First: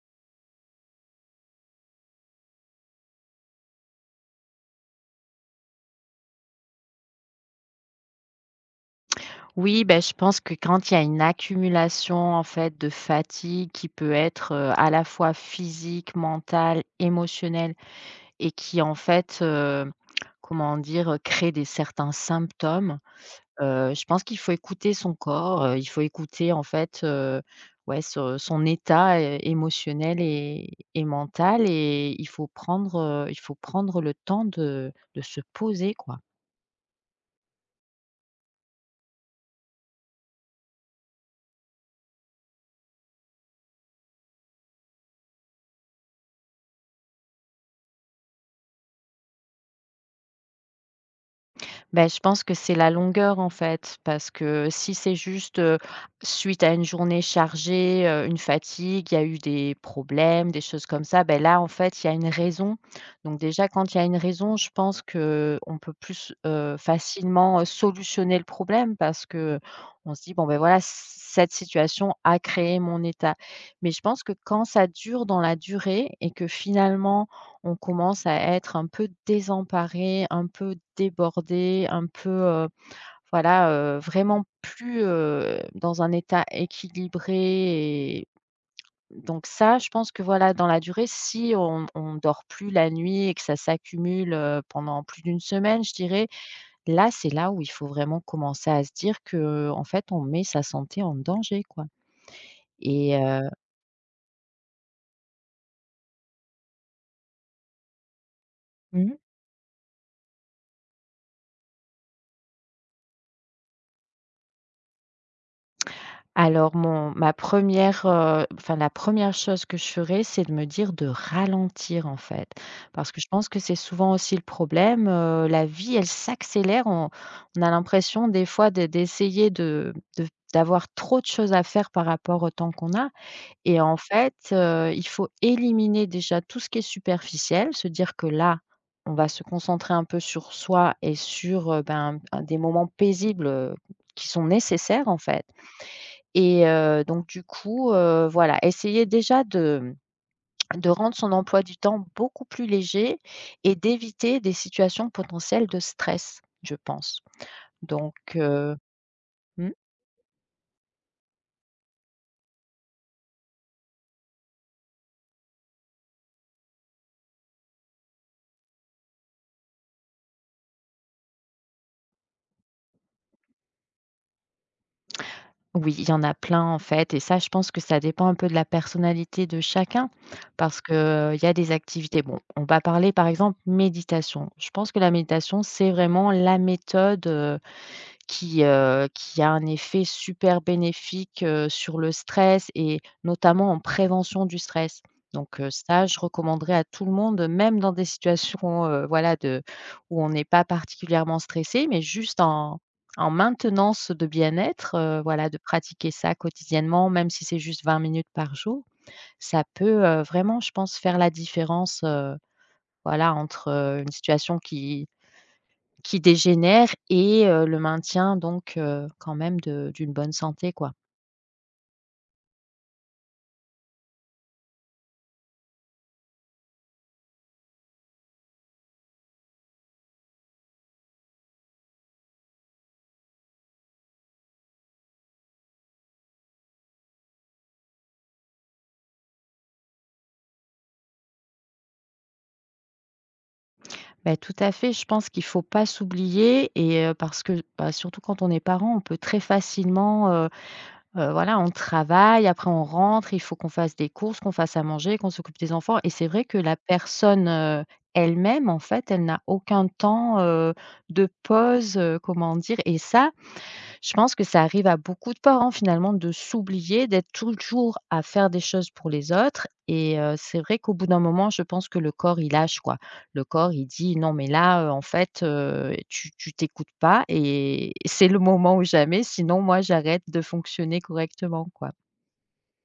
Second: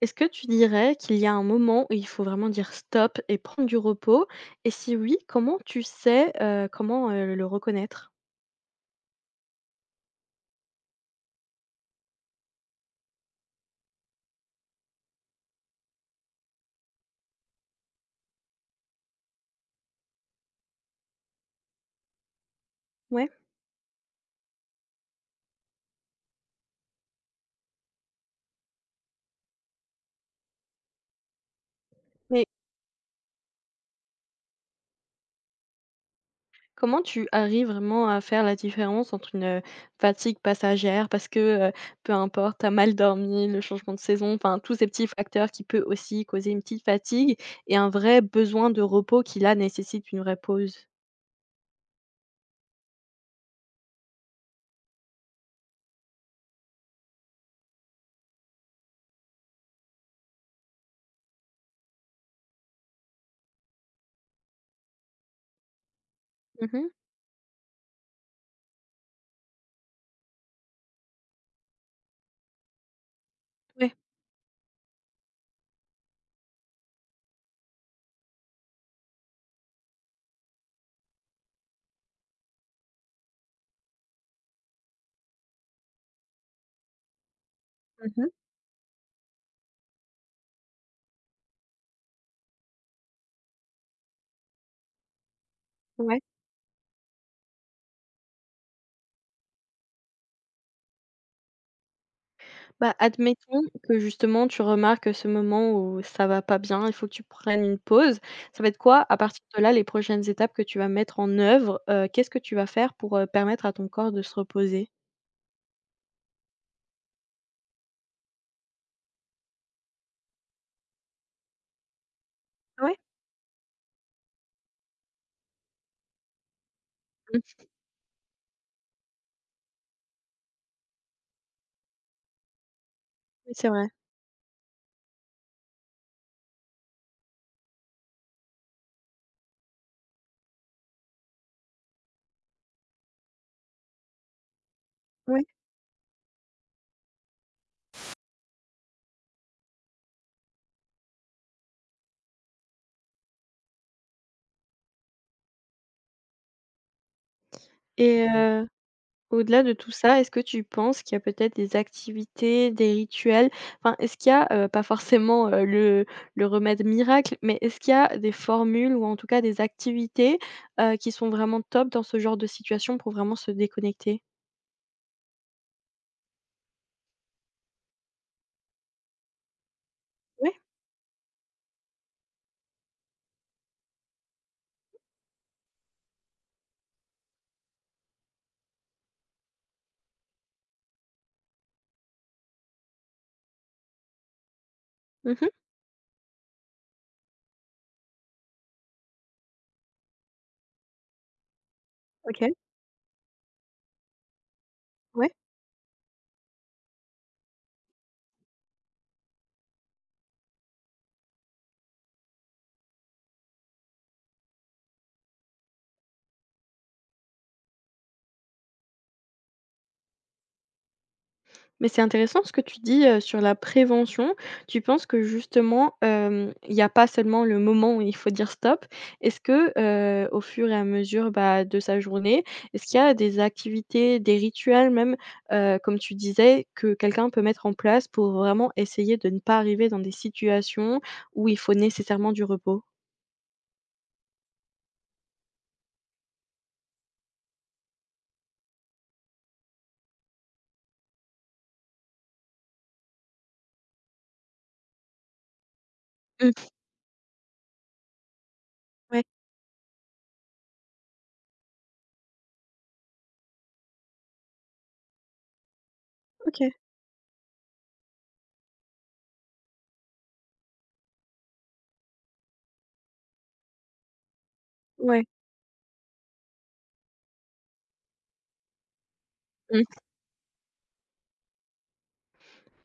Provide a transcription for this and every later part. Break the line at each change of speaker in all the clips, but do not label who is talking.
Est-ce que tu dirais qu'il y a un moment où il faut vraiment dire stop et prendre du repos? Et si oui, comment tu sais, comment, le reconnaître?
Oui, ben, je pense que quand il y a une accumulation en fait de fatigue qui peut être, à la fois physique, mentale, émotionnelle et qui en fait, comment dire? Crée des certains symptômes,
Ouais,
je pense qu'il faut écouter son corps, il faut écouter en fait, ouais, ce son état, émotionnel et mental et
mais
il faut prendre le temps de se poser, quoi.
comment tu arrives vraiment à faire la différence entre une, fatigue passagère parce que, peu importe, t'as mal dormi, le changement de saison, enfin tous ces petits facteurs qui peuvent aussi causer une petite fatigue et un vrai besoin de repos qui là nécessite une vraie pause?
Ben je pense que c'est la longueur en fait, parce que si c'est juste, suite à une journée chargée, une fatigue, il y a eu des problèmes, des choses comme ça, ben là en fait, il y a une raison. Donc déjà quand il y a une raison, je pense que on peut plus,
Mhm.
facilement, solutionner le problème parce que on se dit: «Bon, ben voilà, c cette situation a créé mon état». Mais
Ouais.
je pense que quand ça dure dans la durée et que finalement on commence à être un peu désemparés, un peu débordé, un peu, voilà, vraiment plus, dans un état équilibré
Mhm.
et donc ça, je pense que, voilà, dans la durée, si on dort plus la nuit et que ça s'accumule, pendant plus d'une semaine, je
Ouais.
dirais, là, c'est là où il faut vraiment commencer à se dire que en fait, on met sa santé en danger, quoi
Bah,
et
admettons que justement tu remarques ce moment où ça va pas bien, il faut que tu prennes une pause. Ça va être quoi,
Mmh
à partir de là, les prochaines étapes que tu vas mettre en œuvre? Qu'est-ce que tu vas faire pour, permettre à ton corps de se reposer?
Alors mon ma première, re enfin la première chose que je ferais, c'est de me dire de ralentir en fait.
Ouais.
Parce que je pense que c'est souvent aussi le problème, la vie elle s'accélère, on
Mmh,
on a l'impression des fois de d'essayer de d'avoir trop de choses à faire par rapport au temps qu'on a
oui, c'est
et
vrai.
en fait, il faut éliminer déjà tout ce qui est superficiel, se dire que là, on va se concentrer un peu sur soi et sur, ben, des moments paisibles, qui sont nécessaires en
Oui.
fait. Et donc du coup, voilà, essayer déjà de rendre son emploi du temps beaucoup plus léger et d'éviter des situations potentielles de stress, je pense. Donc
Et au-delà
mmh,
de tout ça, est-ce que tu penses qu'il y a peut-être des activités, des rituels? Enfin, est-ce qu'il y a, pas forcément, le remède miracle, mais est-ce qu'il y a des formules ou en tout cas des activités, qui sont vraiment top dans ce genre de situation pour vraiment se déconnecter?
oui, il y en a plein en fait et ça, je pense que ça dépend un peu de la personnalité de chacun
Oui.
parce que il y a des activités bon, on va parler par exemple méditation. Je pense que la méditation, c'est vraiment la méthode, qui a un effet super bénéfique, sur le stress et notamment en prévention du stress.
Mmh.
Donc, ça, je recommanderais à tout le monde, même dans des situations, voilà, de où on n'est pas particulièrement stressé, mais juste
OK.
en maintenance de bien-être,
Ouais.
voilà, de pratiquer ça quotidiennement, même si c'est juste 20 minutes par jour. Ça peut, vraiment, je pense, faire la différence, voilà, entre, une situation qui dégénère et le maintien donc quand même de d'une bonne santé, quoi.
Mais c'est intéressant ce que tu dis, sur la prévention. Tu penses que justement, il n'y a pas seulement le moment où il faut dire stop. Est-ce que, au fur et à mesure, bah, de sa journée, est-ce qu'il y a des activités, des rituels même, comme tu disais, que quelqu'un peut mettre en place pour vraiment essayer de ne pas arriver dans des situations où il faut nécessairement du repos?
Bah, tout à fait, je pense qu'il faut pas s'oublier et parce que, bah, surtout quand on est parent, on peut très facilement, voilà, on travaille, après on rentre, il faut qu'on fasse des courses, qu'on fasse à manger, qu'on s'occupe des enfants et c'est vrai que
Mmh,
la personne, elle-même, en fait, elle
ouais.
n'a aucun temps, de pause, comment dire et ça. Je pense que ça arrive à beaucoup de parents finalement de
OK,
s'oublier, d'être toujours à faire des choses pour les autres et c'est vrai qu'au bout d'un moment, je pense que le corps il lâche quoi. Le corps il dit: «Non mais là, en
ouais.
fait, tu t'écoutes pas et c'est le moment ou jamais, sinon moi
Mmh.
j'arrête de fonctionner correctement quoi».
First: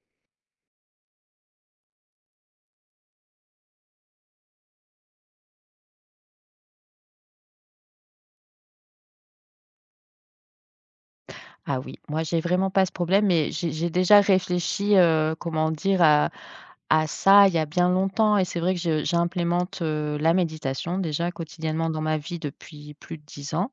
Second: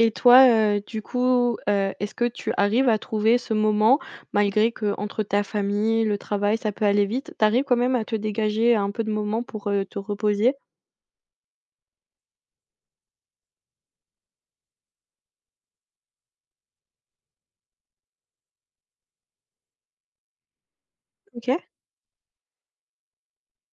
Et toi, du coup, est-ce que tu arrives à trouver ce moment malgré que entre ta famille, le travail, ça peut aller vite, tu arrives quand même à te dégager un peu de moment pour, te reposer?
Ah oui, moi j'ai vraiment pas ce problème mais j'ai déjà réfléchi, comment dire? À ça il y a bien longtemps et c'est vrai que je j'implémente, la méditation déjà
OK.
quotidiennement dans ma vie depuis plus de 10 ans.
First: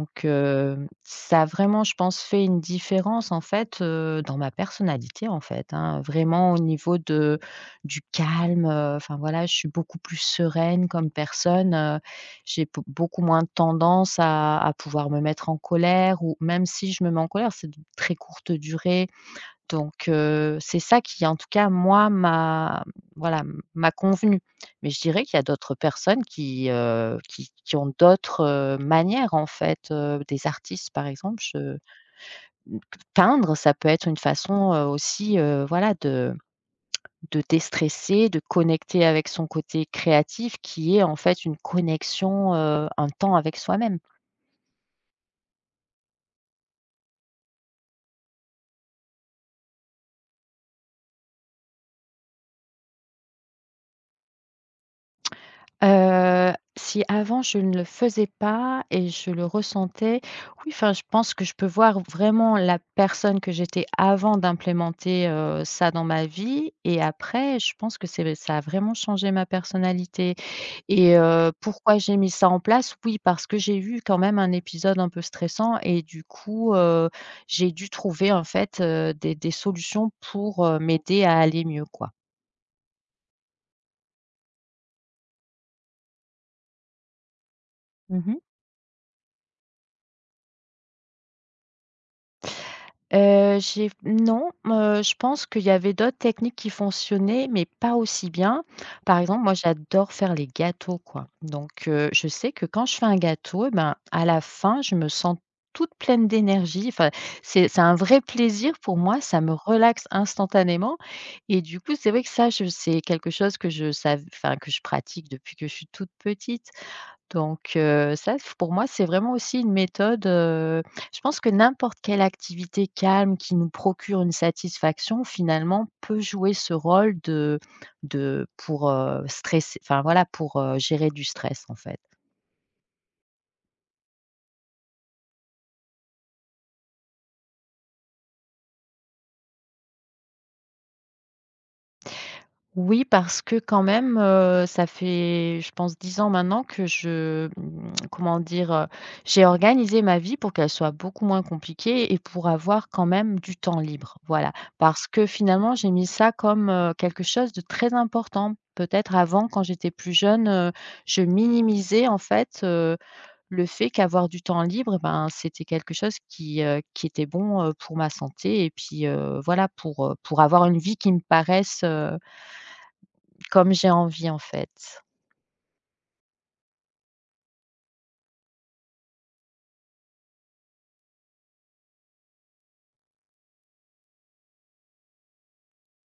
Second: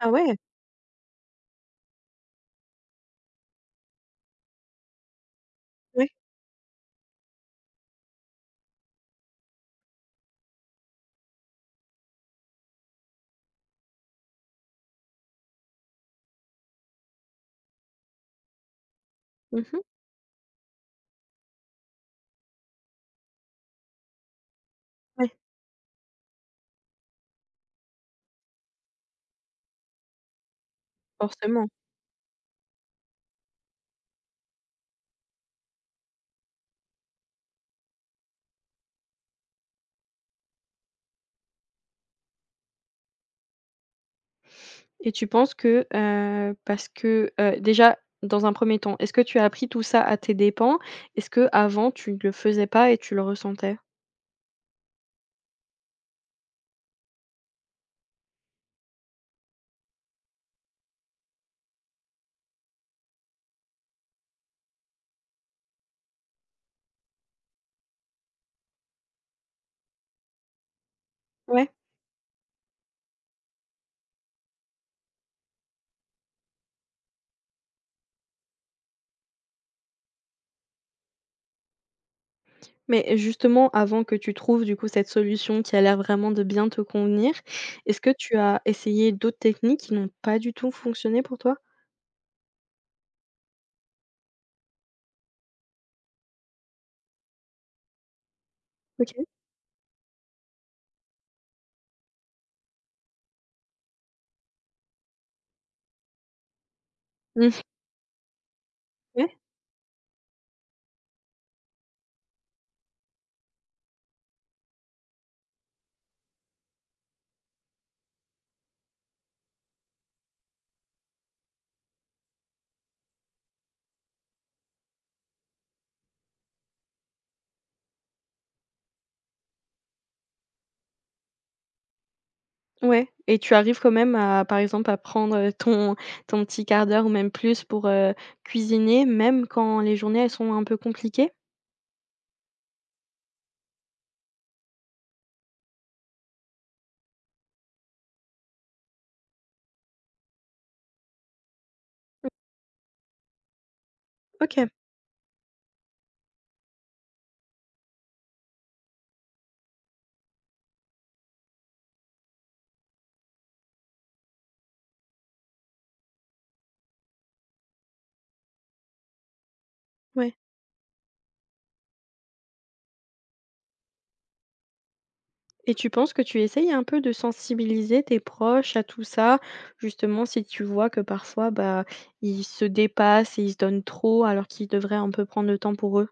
Ah ouais.
ça a vraiment, je pense, fait une différence, en fait, dans ma personnalité, en fait, hein.
Oui.
Vraiment au niveau de du calme, enfin, voilà, je suis beaucoup plus sereine comme personne, j'ai pou beaucoup moins tendance à pouvoir me mettre en colère ou même si je me mets en colère, c'est de très courte durée
Mmh.
donc c'est ça qui, en tout cas, moi, m'a voilà, m'a convenu. Mais je dirais
Ouais.
qu'il y a d'autres personnes qui, qui ont d'autres, manières, en fait, des artistes, par exemple,
Forcément.
je mmh, peindre, ça peut être une façon, aussi, voilà, de déstresser, de connecter avec son côté créatif qui est, en fait, une connexion, un temps avec soi-même.
Et tu penses que, parce que, déjà dans un premier temps, est-ce que tu as appris tout ça à tes dépens? Est-ce que avant tu ne le faisais pas et tu le ressentais?
Heu, Si avant je ne le faisais pas et je le ressentais, oui, enfin, je pense que je peux voir vraiment la personne que j'étais avant d'implémenter, ça dans ma vie et après je pense que c'est ça a vraiment changé ma personnalité et
Ouais.
pourquoi j'ai mis ça en place? Oui, parce que j'ai eu quand même un épisode un peu stressant et du coup, j'ai dû trouver en fait, des solutions pour, m'aider à aller mieux, quoi.
Mais justement, avant que tu trouves du coup cette solution qui a l'air vraiment de bien te convenir, est-ce que
Mmh.
tu as essayé d'autres techniques qui n'ont pas du tout fonctionné pour toi?
J'ai non, je pense qu'il y avait d'autres techniques qui fonctionnaient, mais pas aussi bien.
OK.
Par exemple, moi, j'adore faire les gâteaux, quoi. Donc je sais que quand je fais un gâteau, eh ben, à la fin, je me sens toute pleine d'énergie. Enfin,
Mmh.
c'est un vrai plaisir pour moi,
Ouais,
ça me relaxe instantanément et du coup, c'est vrai que ça, je c'est quelque chose que je sav enfin, que je pratique depuis que je suis toute petite. Donc ça f pour moi, c'est vraiment aussi une méthode, je pense que n'importe quelle activité calme qui nous procure une satisfaction finalement peut jouer ce rôle de pour, stresser enfin voilà, pour, gérer du stress en fait.
ouais, et tu arrives quand même à, par exemple, à prendre, ton petit quart d'heure ou même plus pour, cuisiner, même quand les journées, elles sont un peu compliquées?
Oui, parce que quand même, ça fait, je pense 10 ans maintenant que je, comment dire? J'ai organisé ma vie pour qu'elle soit beaucoup moins compliquée et pour avoir quand même du temps libre, voilà.
OK,
Parce que finalement, j'ai mis ça comme, quelque chose de très important. Peut-être avant, quand j'étais plus jeune, je minimisais en fait, le fait qu'avoir du temps libre eh ben, c'était quelque chose qui était bon, pour ma santé et puis, voilà
ouais.
pour avoir une vie qui me paraisse, comme j'ai envie en fait.
Et tu penses que tu essayes un peu de sensibiliser tes proches à tout ça? Justement, si tu vois que parfois, bah, ils se dépassent et ils se donnent trop alors qu'ils devraient un peu prendre le temps pour eux?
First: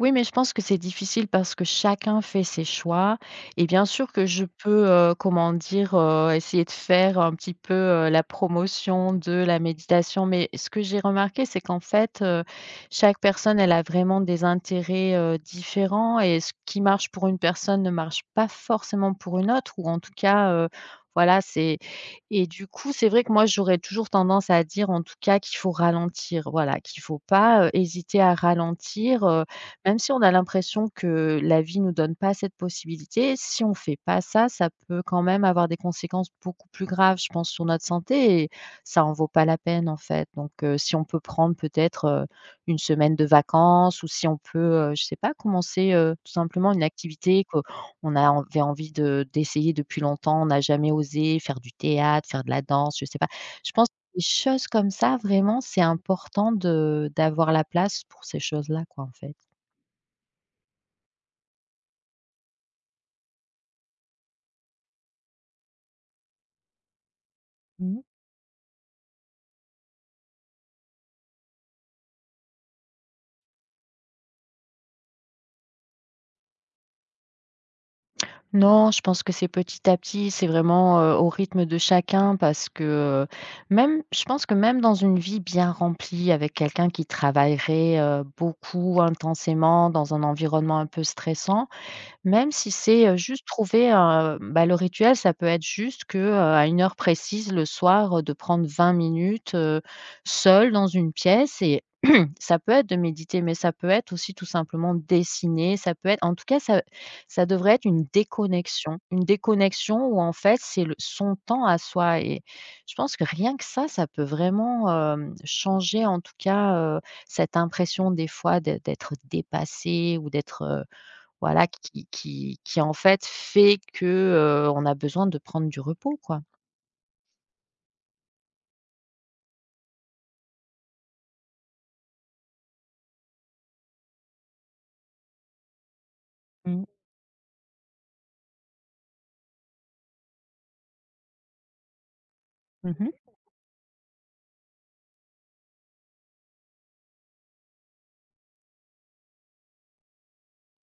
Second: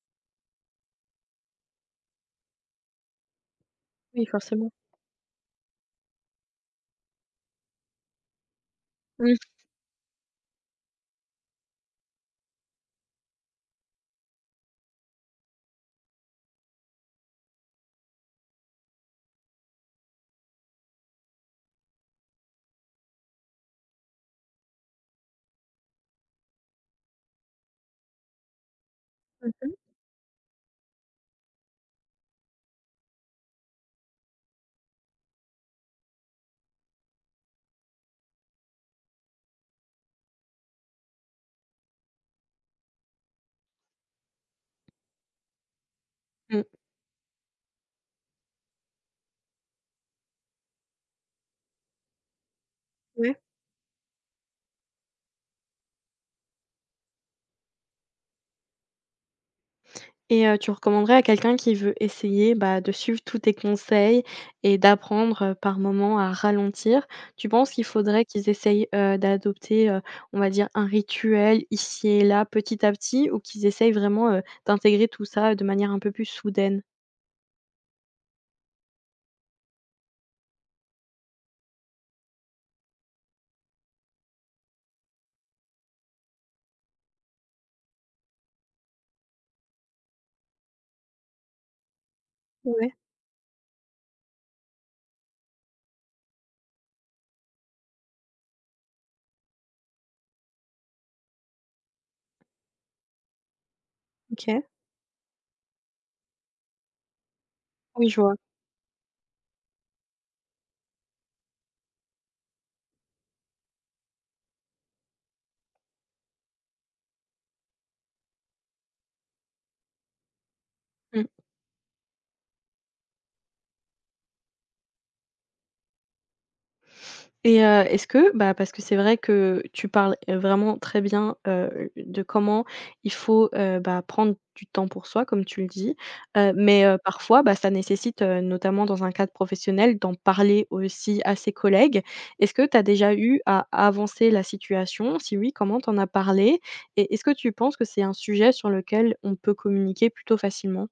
Oui, mais je pense que c'est difficile parce que chacun fait ses choix et bien sûr que
Oui,
je
forcément.
peux, comment dire, essayer de faire un petit peu, la promotion de
Mmh.
la méditation. Mais ce que j'ai remarqué, c'est qu'en fait, chaque personne, elle a vraiment des intérêts, différents et ce qui marche pour une personne ne marche pas forcément pour une autre ou en tout cas, voilà, c'est et du coup, c'est vrai que moi, j'aurais toujours tendance à dire, en tout cas, qu'il faut ralentir, voilà, qu'il faut pas, hésiter à ralentir,
Mmh.
même si on a l'impression que la vie nous donne pas cette possibilité, si on fait pas ça, ça peut quand même avoir des conséquences beaucoup plus graves, je pense, sur notre santé et ça en vaut pas la peine, en fait. Donc, si on peut prendre peut-être, une semaine de vacances ou si on peut, je sais pas, commencer, tout
Mmh.
simplement une activité qu'on a avait envie de d'essayer depuis longtemps, on n'a jamais osé, faire du théâtre, faire de la danse, je sais pas.
Ouais.
Je pense des choses comme ça, vraiment, c'est important de d'avoir la place pour ces choses-là, quoi, en fait.
Et tu recommanderais à quelqu'un qui veut essayer, bah, de suivre tous tes conseils et d'apprendre, par moments à ralentir, tu penses qu'il
Mmh.
faudrait qu'ils essayent, d'adopter, on va dire un rituel ici et là, petit à petit, ou qu'ils essayent vraiment, d'intégrer tout ça de manière un peu plus soudaine?
Non, je pense que c'est petit à petit, c'est vraiment, au rythme de chacun parce que, heu, même je pense que même dans une vie bien remplie avec quelqu'un qui travaillerait, beaucoup intensément dans un environnement un peu stressant, même si
Ouais,
c'est, juste trouver un bah, le rituel, ça peut être juste que, à une heure précise le soir, de prendre 20 minutes, seul dans une pièce et ça peut être de méditer, mais ça peut être aussi tout
OK.
simplement dessiner, ça peut être en tout cas, ça devrait être une
Oui, je vois.
déconnexion. Une déconnexion où en fait, c'est le son temps à soi et je pense que rien que ça peut vraiment, changer en tout cas, cette impression des fois d'être dépassé ou d'être,
Mmh.
voilà qui en fait fait que, on a besoin de prendre du repos, quoi.
Et est-ce que bah, parce que c'est vrai que tu parles, vraiment très bien, de comment il faut, bah, prendre du temps pour soi comme tu le dis,
Mmh.
mais parfois, bah, ça nécessite, notamment dans un cadre professionnel, d'en parler aussi à ses collègues. Est-ce que tu as
Mmh.
déjà eu à avancer la situation? Si oui, comment t'en as parlé? Et est-ce que tu penses que c'est un sujet sur lequel on peut communiquer plutôt facilement?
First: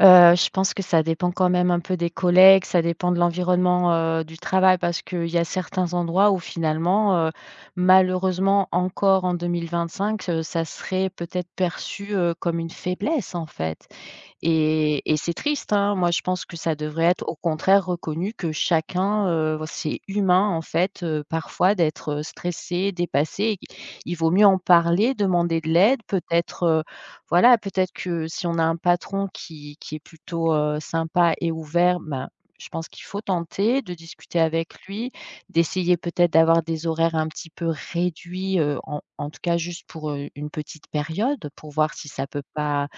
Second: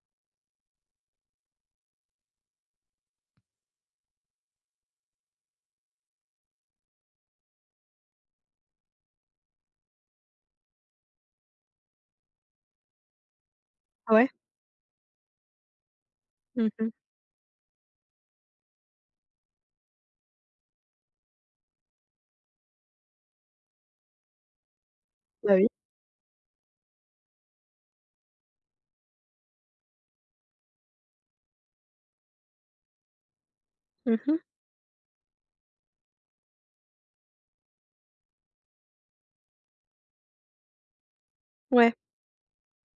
Je pense que ça dépend quand même un peu des collègues, ça dépend de l'environnement, du travail parce qu'il y a certains endroits où finalement, malheureusement encore en 2025, ça serait peut-être perçu, comme une faiblesse en fait.
Ah ouais?
Et c'est triste, hein. Moi, je pense que ça
Mmh.
devrait être au contraire reconnu que chacun, c'est humain en fait, parfois d'être, stressé, dépassé. Il vaut mieux en parler,
Bah,
demander de
oui.
l'aide, peut-être, voilà, peut-être que si on a un patron qui est plutôt, sympa et ouvert, ben, je pense qu'il faut tenter de discuter
Mmh.
avec lui, d'essayer peut-être d'avoir des horaires un petit peu réduits, en tout cas juste pour, une petite période, pour
Ouais.
voir si ça peut pas,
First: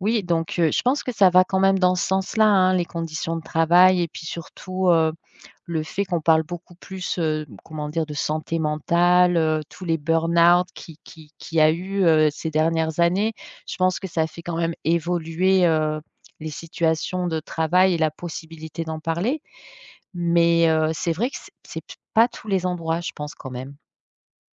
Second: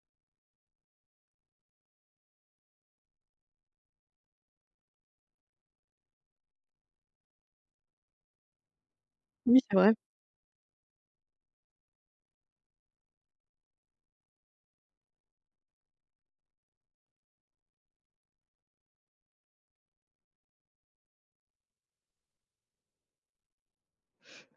oui, donc je pense que ça va quand même dans ce sens-là, hein, les conditions de travail et puis surtout, le fait qu'on parle beaucoup plus, comment dire? De santé mentale,
Oui, c'est
tous
vrai.
les burn-out qui qu'il a eu, ces dernières années. Je pense que ça fait quand même évoluer, les situations de travail et la possibilité d'en parler. Mais c'est vrai que c'est pas tous les endroits, je pense, quand même.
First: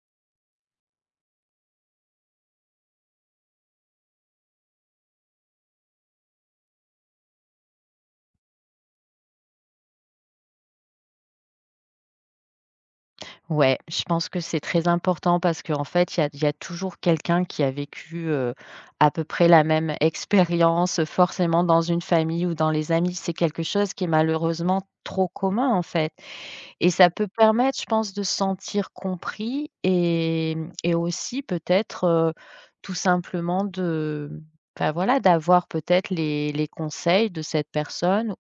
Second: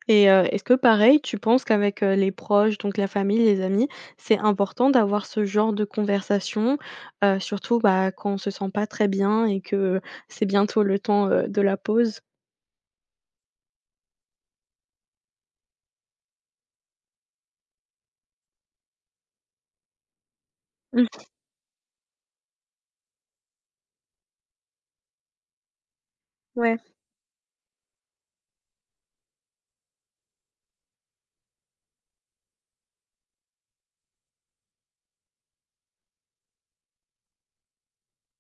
Et est-ce que pareil, tu penses qu'avec, les proches, donc la famille, les amis, c'est important d'avoir ce genre de conversation? Surtout, bah, quand on se sent pas très bien et que c'est bientôt le temps, de la pause?
Ouais, je pense que c'est très important parce qu'en fait, il y a toujours quelqu'un qui a vécu à peu près la même expérience,
Mmh,
forcément dans une famille ou dans les amis. C'est quelque chose qui est malheureusement trop commun en fait.
ouais.
Et ça peut permettre, je pense, de se sentir compris et aussi peut-être tout simplement de, enfin, voilà, d'avoir peut-être les conseils de cette personne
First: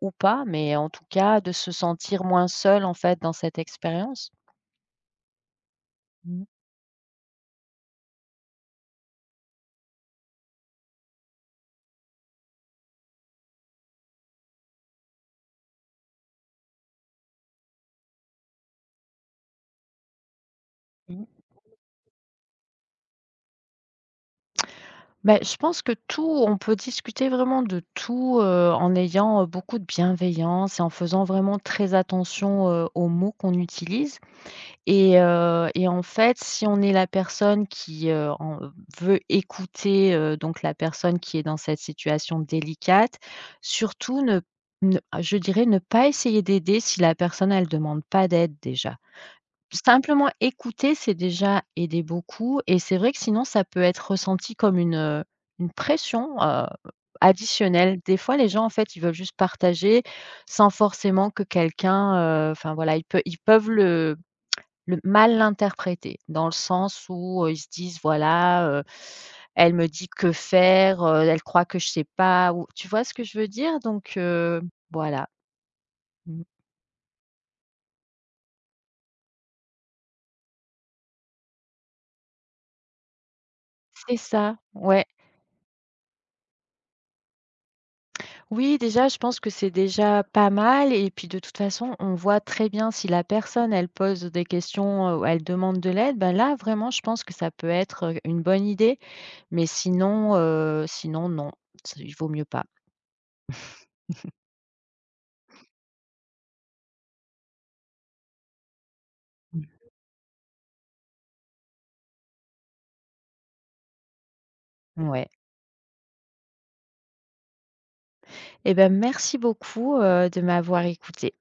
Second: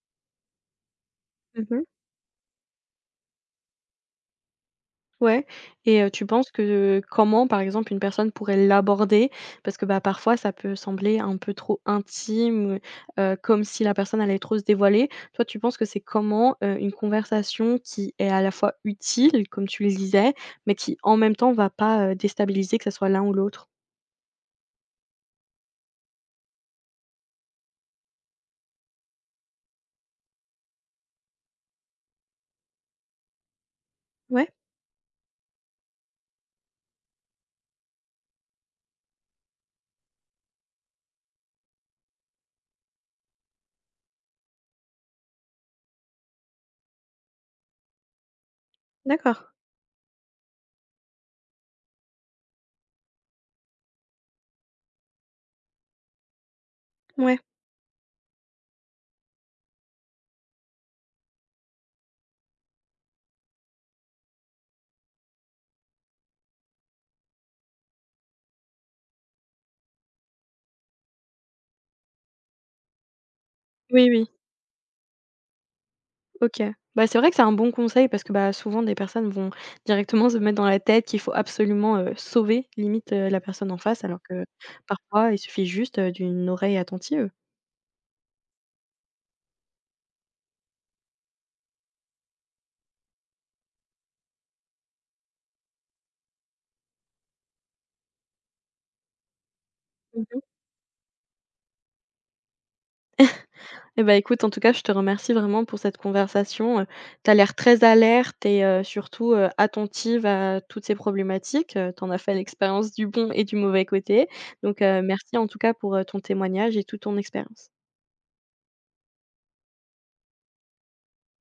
ou pas, mais en tout cas de se
Mmh.
sentir moins seul en fait dans cette expérience.
Ouais et tu
Mhm.
penses que, comment, par exemple, une personne pourrait l'aborder? Parce que, bah, parfois, ça peut sembler un peu trop intime, comme si la personne allait trop se dévoiler. Toi, tu penses que c'est comment, une conversation qui est à la fois utile, comme tu le disais, mais qui, en même temps, va pas, déstabiliser, que ça soit l'un ou l'autre?
Ben, je pense que tout on peut discuter vraiment de tout, en ayant, beaucoup de bienveillance et en faisant vraiment très attention, aux mots qu'on utilise
Ouais,
et en fait, si on est la personne qui, en veut écouter, donc la personne qui est dans cette situation délicate, surtout ne je dirais ne pas essayer d'aider si la personne elle demande pas d'aide déjà.
d'accord.
Simplement écouter, c'est déjà aider beaucoup et c'est vrai que sinon ça peut être ressenti comme une pression,
Ouais.
additionnelle. Des fois, les gens, en fait, ils veulent juste partager sans forcément que quelqu'un, enfin, voilà, ils peuvent le mal l'interpréter dans le sens où, ils se disent: «Voilà, elle me dit que faire, elle croit que je sais pas» ou tu vois ce que je veux dire?
Oui,
Donc
oui.
voilà. Mmh.
OK. Bah, c'est vrai que c'est un bon conseil parce que, bah, souvent des personnes vont directement se mettre dans la tête qu'il faut absolument, sauver limite, la personne en face
C'est
alors que
ça, ouais.
parfois il suffit juste, d'une oreille attentive.
Oui, déjà, je pense que c'est déjà pas mal et puis de toute façon, on voit très bien si la personne, elle pose des questions, ou elle demande de l'aide, ben là, vraiment, je pense que ça peut être, une bonne idée, mais sinon,
Mmh.
heu, sinon non, il vaut mieux pas.
Eh bah, écoute, en tout cas, je te remercie vraiment pour cette conversation, tu as l'air très alerte et surtout, attentive à toutes ces problématiques, tu en as fait l'expérience du bon et du mauvais côté donc
Mmh. Ouais.
merci en tout cas pour, ton témoignage et toute ton expérience.
Et ben, merci beaucoup, de m'avoir écoutée.